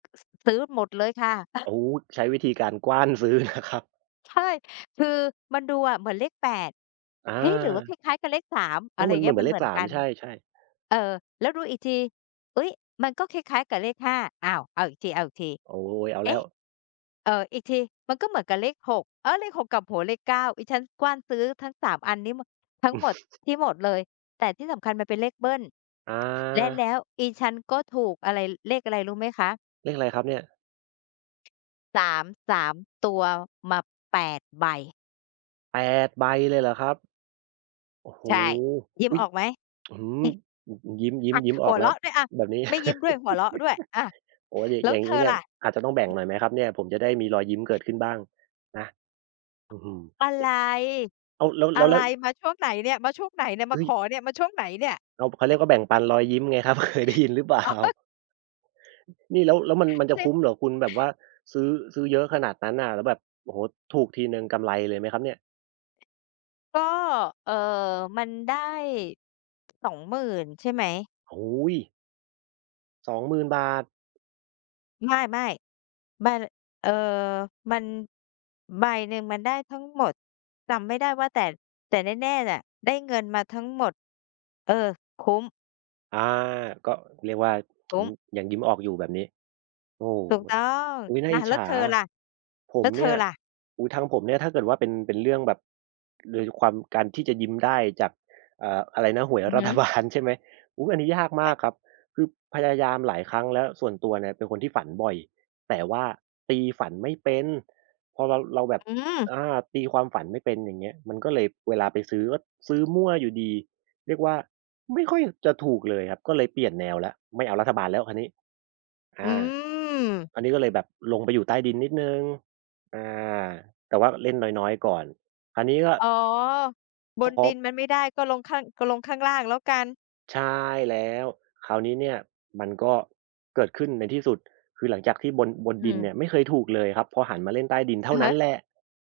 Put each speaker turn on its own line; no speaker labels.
อ ส ซื้อหมดเลยค่ะ
โอ้ ใช้วิธีการกว้าน ซื้อนะครับ
ใช่ คือมันดูอะเหมือนเลข 8
อ
เฮ้ย! หรือว่าค
า
ล้าย ๆ กับเลข 3
แล
อะ
้
ไ
ว
ร
มันเห
เ
ม
งี
ื
้ย ม
อ
ั
น ๆ
น
เล
เห
ข
มือ
ส
น
า
ก
ม
ัน
ใช่ ๆ
เออ แล้วดูอีกที "อุ๊ย มันก็คล้าย ๆ กับเลข 5" อ้าว เอาอีกที
โอ้
ๆ
โฮ เอา
"เ
แ
อ
ล้
๊
ว
ะ เอ่อ อีกทีมันก็เหมือนกับเลข 6 อา เลข 6 กลับหัว เลข 9" อิฉันกว้านซื้อทั้ง 3 อันนี้มะ ทั้งหมด ที่หมดเลย แต่ที่สำคัญมันเป็นเลขเบิล
อ
และแล
า
้วอิฉันก็ถูกอะไร เลขอะไรรู้ไหมคะ?
เลขอะไรครับเนี่ย?
3 3 ตัวมา 8 ใบ
8 ใบ เลยเหรอครับ? โอ้โฮ
ใช่ ยิ้
อ
ม
ุ๊ย
ออกไหม?
อื้อฮือ อืม อืม ยิ้ม ยิ้
อ
ม
า
ยิ้มอ
ห
อ
ั
ก
ว
แล
เร
้ว
าะด้วยอะ
แบบนี้
ไม่ยิ้มด้วย หัวเราะด้วย อา
โอ้โฮ อย่าง
แล้
อย่
ว
าง
เธ
งี้
อ
เนี่
ล
ย
่ะ?
อาจจะต้องแบ่งหน่อยไหมครับเนี่ย? ผมจะได้มีรอยยิ้มเกิดขึ้นบ้าง นะ อื้อฮือ
อะ
เอ
ไ
๊
ร
ะ อ้าว แล้ว แ
อ
ล
ะ
้ว แ
ไ
ล
ร
้ว
มาช่วงไหนเนี่ย มาช่วงไหนเนี่ย
เฮ
มา
้ย
ขอเนี่ย มาช่วงไหนเนี่ย?
อ้าว เขาเรียกว่า แบ่งปันรอยยิ้มไงครับ เคยได้ยินหรือเปล่า?
อ๋อ
นี่แล้ว แล้วมัน มันจะ
เซ
ค
็ก
ุ้มเหรอคุณ แบบว่าซื้อ ซื้อเยอะขนาดนั้นน่ะ แล้วแบบ โอ้โฮ ถูกทีหนึ่งกำไรเลยไหมครับเนี่ย?
ก็ เอ่อ มันได้ 20,000 ใช่ไหม?
โอ้โฮ! 20,000 บาท
ไม่ ๆ มัน ล เอ่อ มัน ใบหนึ่งมันได้ทั้งหมด จำไม่ได้ว่า แต่ แต่แน่ ๆ แหละ ได้เงินมาทั้งหมด เออ คุ้ม
อา ก็เรียกว่า อ
ค
ื
ุ้
ม
ม
ยังยิ้มออกอยู่แบบนี้ โอ้ ว
ถูกต้อง
อุ๊ย น่า
อ
อ
า
ิจ
แ
ฉ
ล้ว
า
เธอ
อะ
ล่ะ
ผ
แล
ม
้วเ
เ
ธ
นี
อ
่ย
ล่ะ?
โอ้โฮ ทางผมเนี่ย ถ้าเกิดว่าเป็น เป็นเรื่องแบบ โดยในความ การที่จะยิ้มได้จาก เอ่อ อะไรนะ หวย
อือ
รั
ฮึ
ฐบาล ใช่ไหม อุ๊ย อันนี้ยากมากครับ คือพยายามหลายครั้งแล้ว ส่วนตัวเนี่ยเป็นคนที่ฝันบ่อย แต่ว่าตีฝันไม่เป็น พอเรา เราแบบ
อืม
อา ตีความฝันไม่เป็น อย่างเงี้ย มันก็เลย เวลาไปซื้อ ก็ซื้อมั่วอยู่ดี เรียกว่า ไม่ค่อย จะถูกเลยครับ ก็เลยเปลี่ยนแนวแล้ว ไม่เอารัฐบาลแล้วคราวนี้ อ
อื
า
ม
อันนี้ก็เลยแบบลงไปอยู่ใต้ดินนิดหนึ่ง อา แต่ว่าเล่นน้อย ๆ ก่อน อันนี้ก็
อ๋อ บ
พ
นดิ
อ
นมันไม่ได้ ก็ลงข้าง ก็ลงข้างล่างแล้วกัน
ใช่แล้ว คราวนี้เนี่ยมันก็เกิดขึ้นในที่สุด คือหลังจากที่บน บน
อื
ดินเนี
ม
่ยไม่เคยถูกเลยครับพอหันมาเล่นใต้ดินเท่
อ
า
ือ
น
ฮ
ั้
ึ
นแหละ